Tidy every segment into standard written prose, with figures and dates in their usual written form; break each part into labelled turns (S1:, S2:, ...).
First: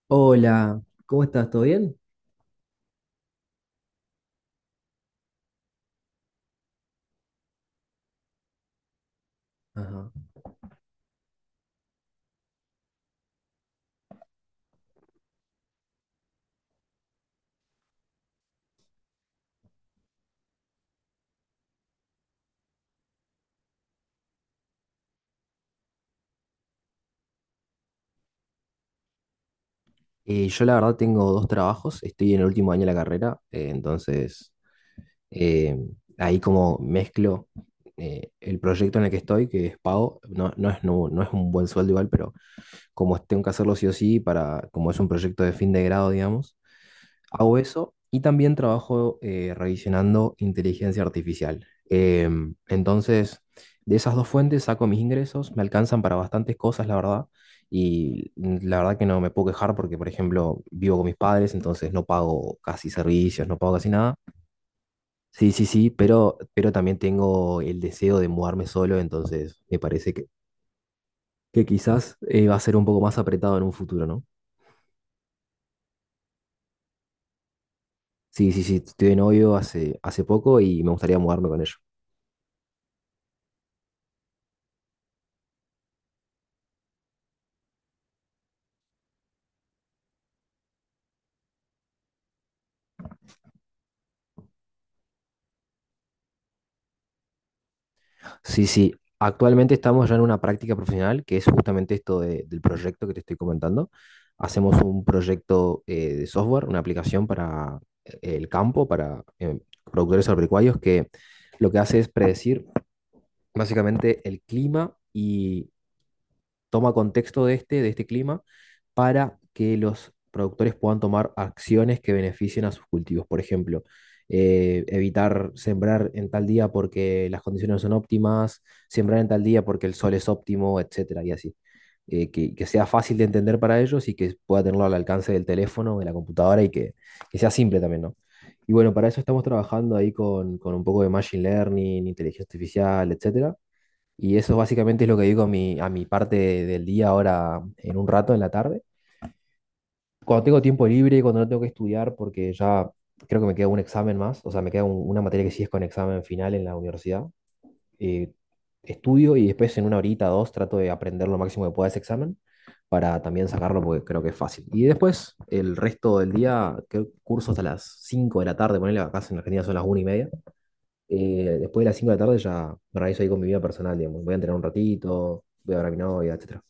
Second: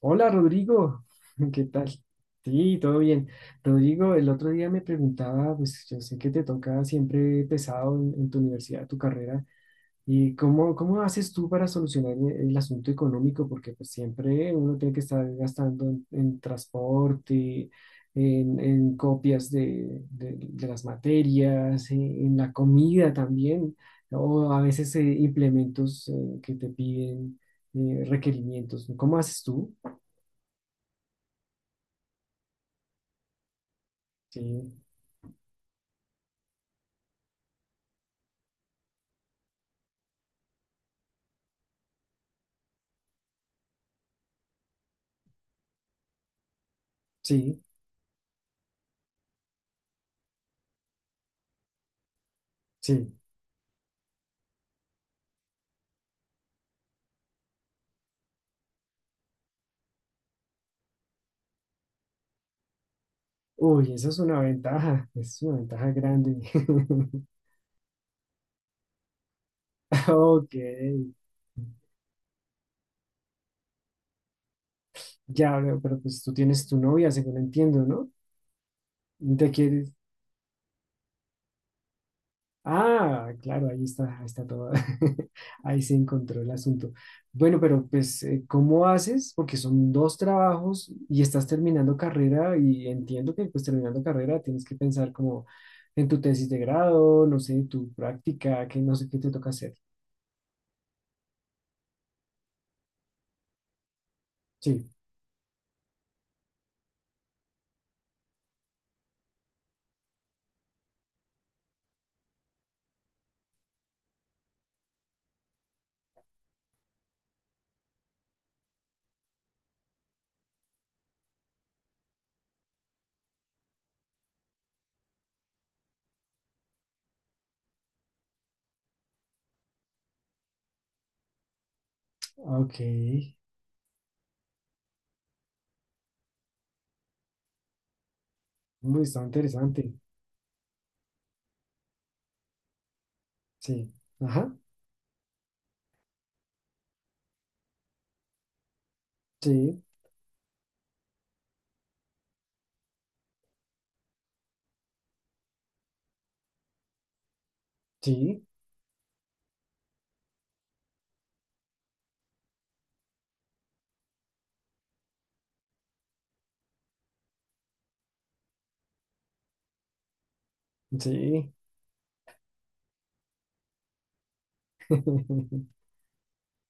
S1: Hola
S2: Hola,
S1: Rodrigo,
S2: ¿cómo estás? ¿Todo
S1: ¿qué tal?
S2: bien?
S1: Sí, todo bien. Rodrigo, el otro día me preguntaba, pues yo sé que te toca siempre pesado en tu universidad, tu carrera,
S2: Ajá.
S1: y cómo, cómo haces tú para solucionar el asunto económico, porque pues siempre uno tiene que estar gastando en transporte, en copias de las materias, en la comida también, o a veces implementos que te piden requerimientos. ¿Cómo haces tú?
S2: Yo la verdad tengo dos trabajos, estoy en el último año de la carrera, entonces
S1: Sí,
S2: eh, ahí como mezclo el proyecto en el que estoy, que es pago, no es un buen sueldo igual, pero como tengo que hacerlo sí o sí, para, como es un proyecto de fin de grado, digamos, hago
S1: sí,
S2: eso y también trabajo revisionando inteligencia artificial.
S1: sí.
S2: Entonces, de esas dos fuentes saco mis ingresos, me alcanzan para bastantes cosas, la verdad, y la verdad que no me puedo quejar porque, por ejemplo, vivo con mis padres, entonces no pago casi servicios, no pago casi
S1: Uy, eso
S2: nada.
S1: es
S2: Sí,
S1: una
S2: sí, sí,
S1: ventaja grande.
S2: pero también tengo el deseo de mudarme solo, entonces me parece
S1: Ok,
S2: que quizás va a ser un poco más apretado en un futuro, ¿no?
S1: ya veo, pero pues tú tienes tu novia, según entiendo, ¿no?
S2: Sí, sí, sí, estoy de
S1: ¿Y ¿Te
S2: novio
S1: quieres?
S2: hace poco y me gustaría mudarme con ella.
S1: Ah, claro, ahí está todo. Ahí se encontró el asunto. Bueno, pero pues, ¿cómo haces? Porque son dos trabajos y estás terminando carrera y entiendo que pues terminando carrera tienes que pensar como en tu tesis de grado, no sé, tu
S2: Sí,
S1: práctica, que
S2: sí.
S1: no sé qué te toca
S2: Actualmente
S1: hacer.
S2: estamos ya en una práctica profesional que es justamente esto del proyecto que te estoy comentando. Hacemos
S1: Sí.
S2: un proyecto de software, una aplicación para el campo, para productores agropecuarios, que lo que hace es predecir básicamente el clima y toma contexto de este clima, para que los productores puedan tomar acciones que beneficien a sus cultivos. Por ejemplo, evitar sembrar en tal día porque las condiciones no son óptimas, sembrar en tal día porque el sol es óptimo, etcétera, y así. Que
S1: Ok,
S2: sea fácil de
S1: muy
S2: entender para ellos y que pueda tenerlo al alcance del teléfono, de la computadora y que sea simple también, ¿no? Y bueno, para eso
S1: está
S2: estamos
S1: interesante.
S2: trabajando ahí con un poco de machine learning, inteligencia artificial, etcétera,
S1: Sí,
S2: y
S1: ajá,
S2: eso básicamente es lo que digo a a mi parte del día ahora en un rato, en la tarde.
S1: sí,
S2: Cuando tengo tiempo libre, cuando no tengo que estudiar, porque ya creo que me queda un examen más, o sea, me queda una materia que sí es con examen final en la universidad, eh,
S1: sí,
S2: estudio y después en una horita, dos, trato de aprender lo máximo que pueda ese examen para también sacarlo porque creo que es fácil. Y después, el resto del día, creo que curso hasta las 5 de la tarde, ponele acá en Argentina son las una y media.
S1: sí.
S2: Después de las 5 de la tarde ya me organizo ahí con mi vida personal, digamos. Voy a entrenar un ratito, voy a ver a mi novia, etcétera.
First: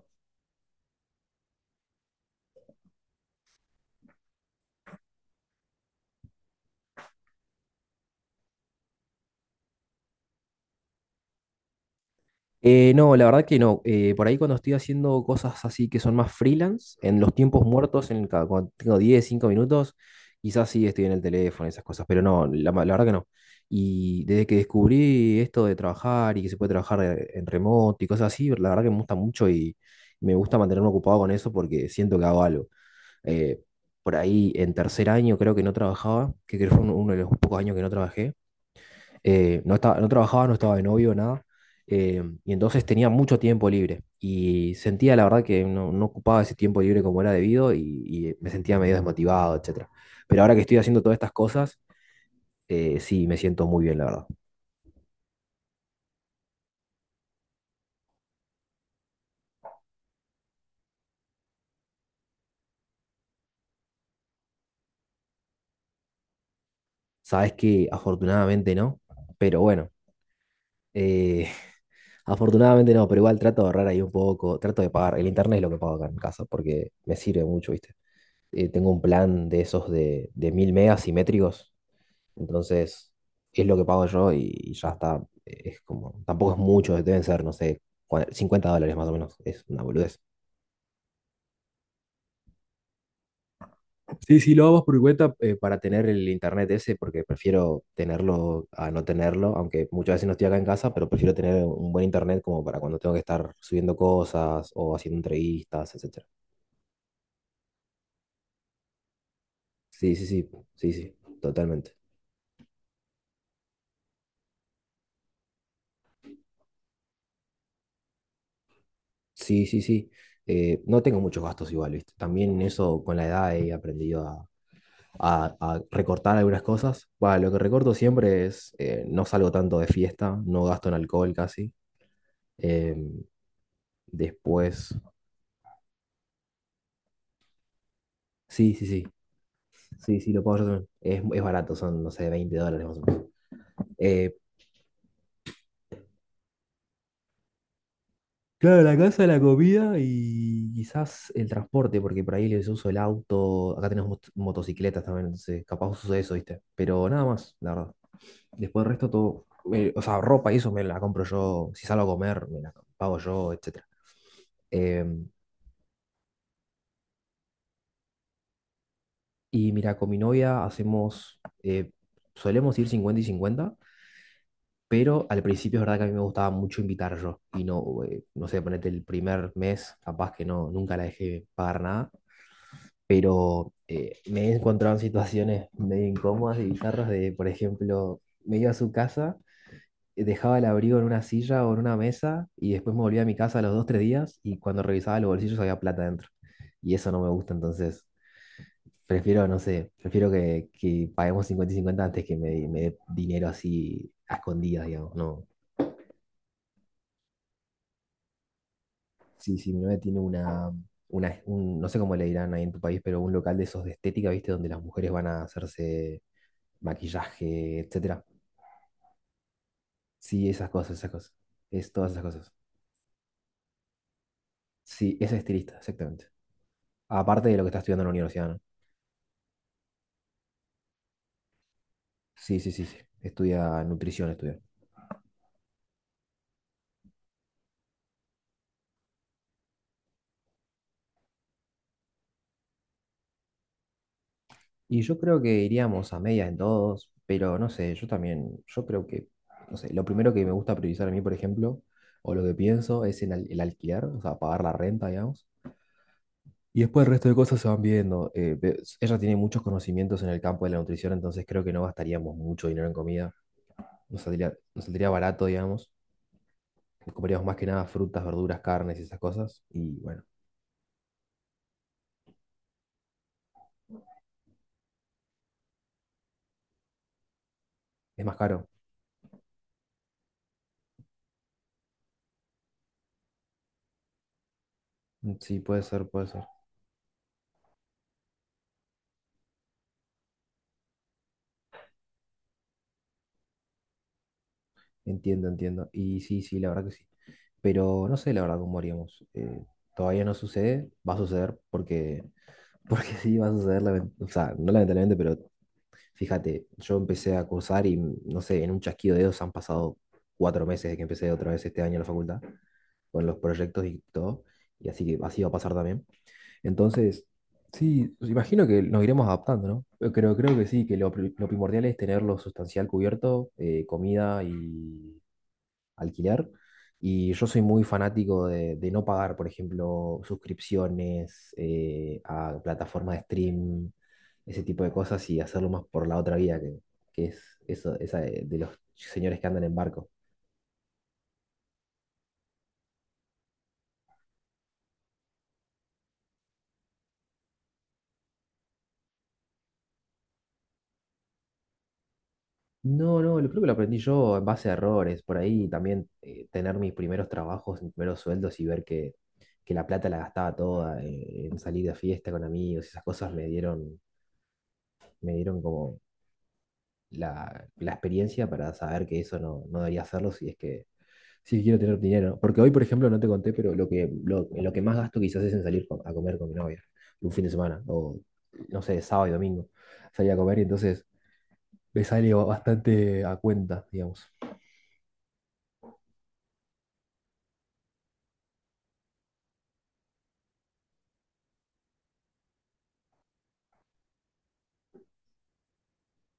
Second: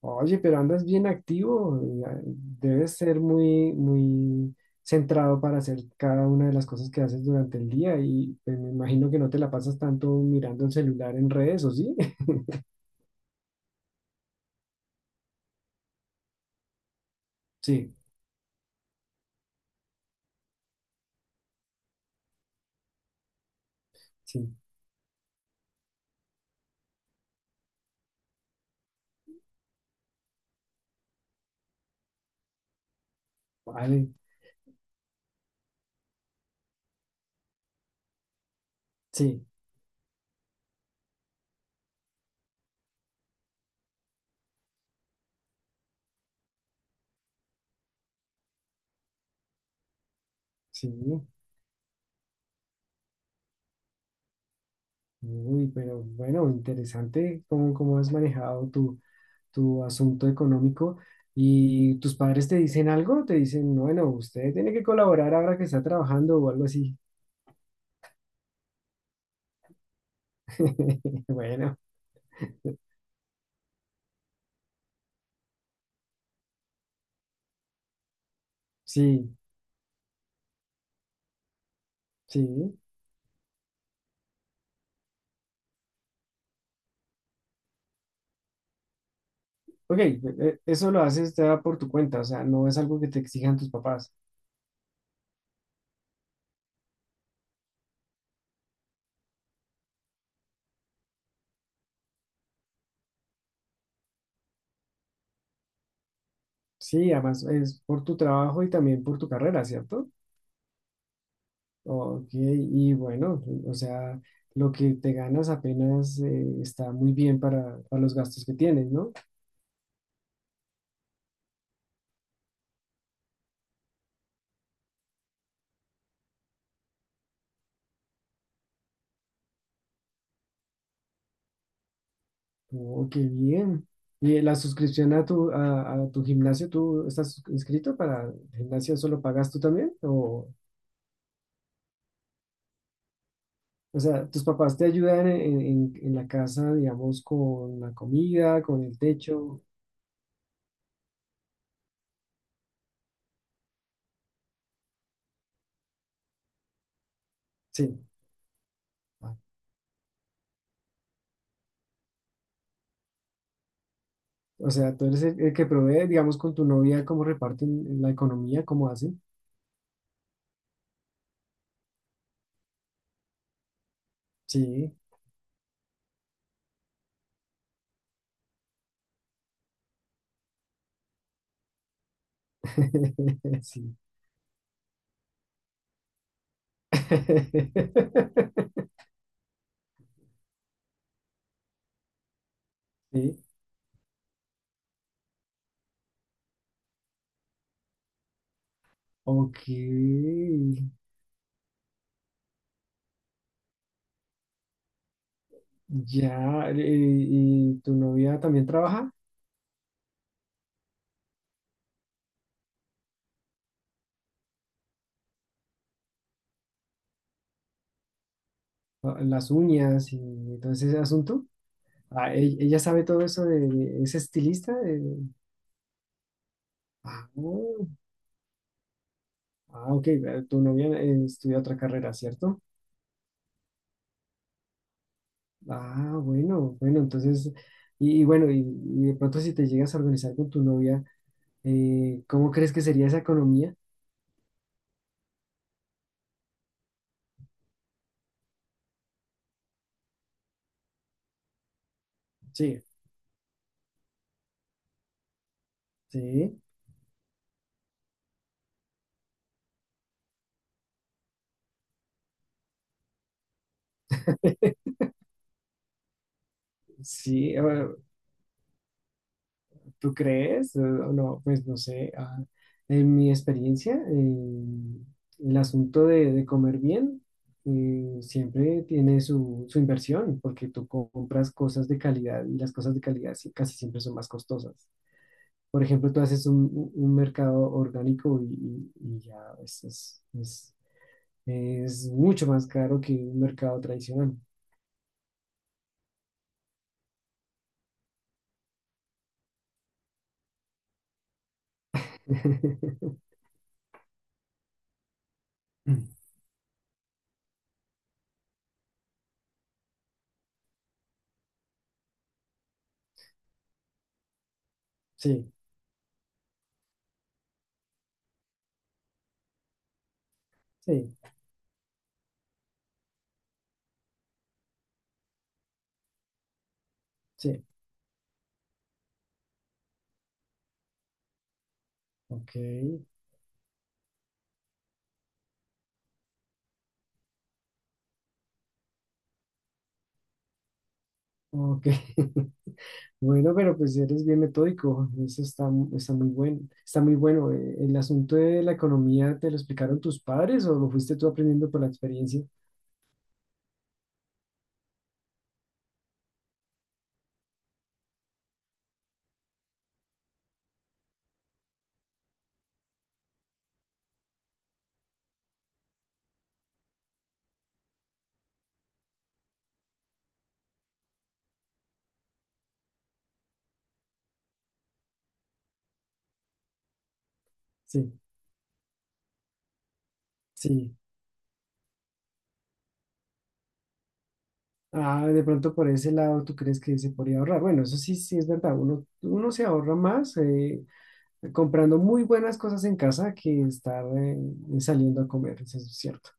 S1: Oye, pero andas bien activo. Ya, debes ser muy, muy centrado para hacer cada una de las cosas que haces durante el día y pues, me imagino que no te la pasas tanto mirando el celular en redes, ¿o sí?
S2: No, la verdad que no. Por ahí cuando estoy haciendo cosas así que son más freelance, en los tiempos
S1: Sí,
S2: muertos, en el cuando tengo 10 5 minutos, quizás sí estoy en el teléfono, esas cosas, pero no, la verdad que no. Y desde
S1: sí,
S2: que descubrí esto de trabajar y que se puede trabajar en remoto y cosas así, la verdad que me gusta mucho y me gusta mantenerme ocupado con eso porque siento que hago algo. Eh,
S1: vale,
S2: por ahí en tercer año creo que no trabajaba, que creo que fue uno de los pocos años que no trabajé.
S1: sí,
S2: No trabajaba, no estaba de novio, nada. Y entonces tenía mucho tiempo libre y sentía la verdad que no ocupaba ese tiempo libre como era debido y me sentía medio desmotivado, etcétera. Pero ahora que estoy haciendo todas
S1: sí.
S2: estas cosas, sí, me siento muy bien, la verdad.
S1: Uy, pero bueno, interesante cómo, cómo has manejado tu tu asunto económico y tus padres te dicen algo, te dicen, bueno, usted tiene que colaborar ahora que está trabajando o algo así.
S2: Sabes que afortunadamente no, pero bueno, eh,
S1: Bueno,
S2: afortunadamente no, pero igual trato de ahorrar ahí un poco, trato de pagar. El internet es lo que pago acá en casa porque me sirve mucho, ¿viste? Tengo un
S1: sí,
S2: plan de esos de 1000 megas simétricos,
S1: sí.
S2: entonces es lo que pago yo y ya está, es como, tampoco es mucho, deben ser, no sé, $50 más o menos, es una
S1: Ok,
S2: boludez.
S1: eso lo haces ya por tu cuenta, o sea, no es algo que te exijan tus papás.
S2: Sí, sí, lo hago por mi cuenta para tener el internet ese, porque prefiero tenerlo a no tenerlo, aunque muchas veces no estoy acá en casa, pero prefiero tener un buen internet como para cuando tengo que estar subiendo cosas o haciendo entrevistas, etcétera.
S1: Sí, además es por tu trabajo y también por tu carrera, ¿cierto?
S2: Sí, sí, sí, sí, sí, totalmente.
S1: Ok, y bueno, o sea, lo que te ganas apenas está muy bien para los gastos que tienes, ¿no?
S2: Sí, sí, sí. No tengo muchos gastos igual, ¿viste? También eso con la edad he aprendido a, a recortar algunas cosas. Bah, lo que recorto siempre es, no salgo tanto de fiesta, no gasto en alcohol casi.
S1: Oh, qué
S2: Em,
S1: bien. ¿Y la
S2: Después,
S1: suscripción a tu gimnasio, tú estás inscrito para el
S2: sí, sí,
S1: gimnasio,
S2: sí,
S1: solo pagas tú también?
S2: sí, sí, lo pago yo también. Es barato, son, no sé, 20 dólares más o menos.
S1: O sea,
S2: Eh,
S1: ¿tus papás te ayudan en, en la casa, digamos, con la comida,
S2: claro,
S1: con
S2: la
S1: el
S2: casa, la
S1: techo?
S2: comida y quizás el transporte, porque por ahí les uso el auto. Acá tenemos motocicletas también, entonces capaz uso eso, ¿viste? Pero nada más, la verdad.
S1: Sí.
S2: Después el resto
S1: Ah,
S2: todo, o sea, ropa y eso me la compro yo, si salgo a comer, me la pago yo, etc.
S1: o sea, tú eres
S2: Em,
S1: el que provee, digamos, con tu novia, cómo reparten la economía, cómo hacen.
S2: y mira, con mi novia hacemos, solemos ir 50 y cincuenta,
S1: Sí.
S2: pero al principio es verdad que a mí me gustaba mucho invitar yo y no, no sé, ponete el primer mes, capaz que no, nunca la dejé pagar nada, pero
S1: Sí.
S2: me he encontrado en situaciones medio incómodas y bizarras de, por ejemplo, me iba a su casa dejaba el abrigo en una silla o en una mesa y después me volvía a mi
S1: Sí,
S2: casa a los dos, tres días y cuando revisaba los bolsillos había plata dentro. Y eso no me gusta, entonces prefiero, no
S1: ok,
S2: sé, prefiero que paguemos 50 y 50 antes que me dé dinero así a escondidas, digamos. No,
S1: ya, ¿y tu novia también trabaja?
S2: sí, sí, mi novia tiene una no sé cómo le dirán ahí en tu país, pero un local de esos de estética, ¿viste? Donde las mujeres van a hacerse maquillaje, etcétera.
S1: Ah, las uñas y
S2: Sí, esas
S1: todo
S2: cosas,
S1: ese
S2: esas cosas.
S1: asunto.
S2: Es todas esas
S1: Ah,
S2: cosas.
S1: ella sabe todo eso de, es estilista.
S2: Sí, es estilista, exactamente.
S1: Ah,
S2: Aparte de lo que está
S1: oh,
S2: estudiando en la universidad, ¿no?
S1: ah, ok, tu novia estudia otra carrera,
S2: Sí,
S1: ¿cierto?
S2: sí, sí, sí. Estudia nutrición, estudia.
S1: Ah, bueno, bueno, entonces, y bueno, y de pronto si te llegas a organizar con tu novia, ¿cómo crees que sería esa economía?
S2: Y yo creo que iríamos a medias en todos, pero no sé, yo también, yo creo que, no sé, lo primero que me gusta priorizar a mí, por ejemplo, o lo que
S1: Sí,
S2: pienso es en el alquiler, o sea, pagar la renta, digamos.
S1: sí.
S2: Y después el resto de cosas se van viendo. Ella tiene muchos conocimientos en el campo de la nutrición, entonces creo que no gastaríamos mucho dinero en comida. Nos saldría barato, digamos. Comeríamos
S1: Sí,
S2: más que nada frutas, verduras, carnes y esas cosas. Y
S1: ¿tú
S2: bueno,
S1: crees? No, pues no sé. Ah, en mi experiencia, el asunto de comer bien
S2: es más caro.
S1: siempre tiene su, su inversión, porque tú compras cosas de calidad y las cosas de calidad sí- casi siempre son más costosas.
S2: Mm, sí,
S1: Por
S2: puede ser,
S1: ejemplo, tú
S2: puede ser.
S1: haces un, un mercado orgánico y, y ya es, es, es- es mucho más caro que un mercado tradicional.
S2: Entiendo, entiendo. Y sí, sí, la verdad que sí. Pero no sé la verdad cómo haríamos. Todavía no sucede, va a suceder porque, porque sí va a suceder, o sea, no lamentablemente, pero fíjate, yo empecé a cursar y no sé, en un chasquido de dedos han pasado cuatro meses desde que empecé otra vez este año en la facultad con los proyectos y todo, y así que así va a
S1: Sí,
S2: pasar también. Entonces, sí, pues, imagino que nos iremos adaptando, ¿no? Yo creo, creo que sí, que
S1: sí,
S2: lo primordial es tener lo sustancial cubierto, comida y, alquilar. Y yo soy
S1: sí.
S2: muy fanático de no pagar, por ejemplo, suscripciones
S1: Ok,
S2: a plataformas de stream, ese tipo de cosas y hacerlo más por la otra vía, que es eso, esa de los señores que andan en barco.
S1: ok. Bueno, pero pues eres bien metódico, eso está, está muy bueno, está muy bueno. ¿El asunto de la economía te lo explicaron tus padres o lo fuiste tú aprendiendo por la experiencia?
S2: No, no, lo creo que lo aprendí yo en base a errores, por ahí también tener mis primeros trabajos, mis primeros sueldos y ver que la plata la gastaba toda en salir de fiesta con amigos, esas cosas me dieron como la experiencia para saber que eso no, no debería hacerlo si es que si quiero tener dinero. Porque hoy, por ejemplo, no te conté, pero lo que más gasto quizás es en salir a comer con mi novia un fin de semana,
S1: Sí,
S2: o no sé, sábado y domingo, salir a comer y
S1: sí.
S2: entonces me sale bastante a cuenta, digamos.
S1: Ah, de pronto por ese lado tú crees que se podría ahorrar. Bueno, eso sí, sí es verdad. Uno, uno se ahorra más comprando muy buenas cosas en casa que estar saliendo a comer, eso es cierto.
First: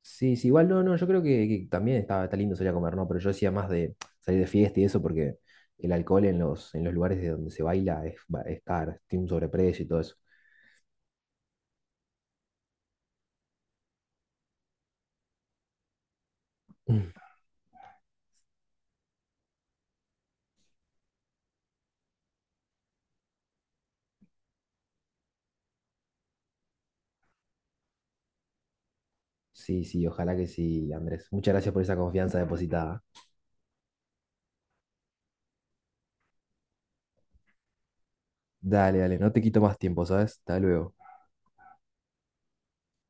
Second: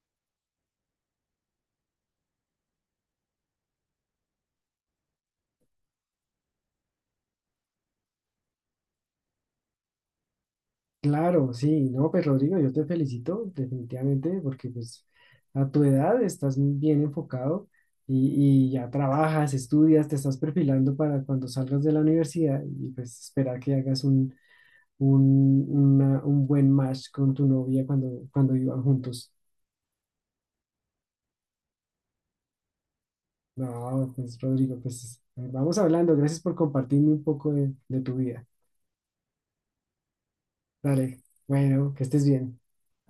S2: Sí, sí, igual no, no, yo creo que también está, está lindo salir a comer, ¿no? Pero yo decía más de salir de fiesta y eso porque el alcohol en los lugares de donde se baila es, es caro, tiene un sobreprecio y todo eso.
S1: Claro, sí, no, pues Rodrigo, yo te felicito definitivamente porque pues a tu edad estás bien enfocado y ya trabajas, estudias, te estás perfilando para cuando salgas de la universidad y pues esperar que hagas un, un buen match con tu novia cuando, cuando vivan juntos.
S2: Sí, sí, ojalá que sí, Andrés. Muchas gracias por esa confianza depositada.
S1: No, pues Rodrigo, pues vamos hablando, gracias por compartirme un poco de tu vida.
S2: Dale, dale, no te quito más tiempo, ¿sabes? Hasta luego.
S1: Dale, bueno, que estés bien.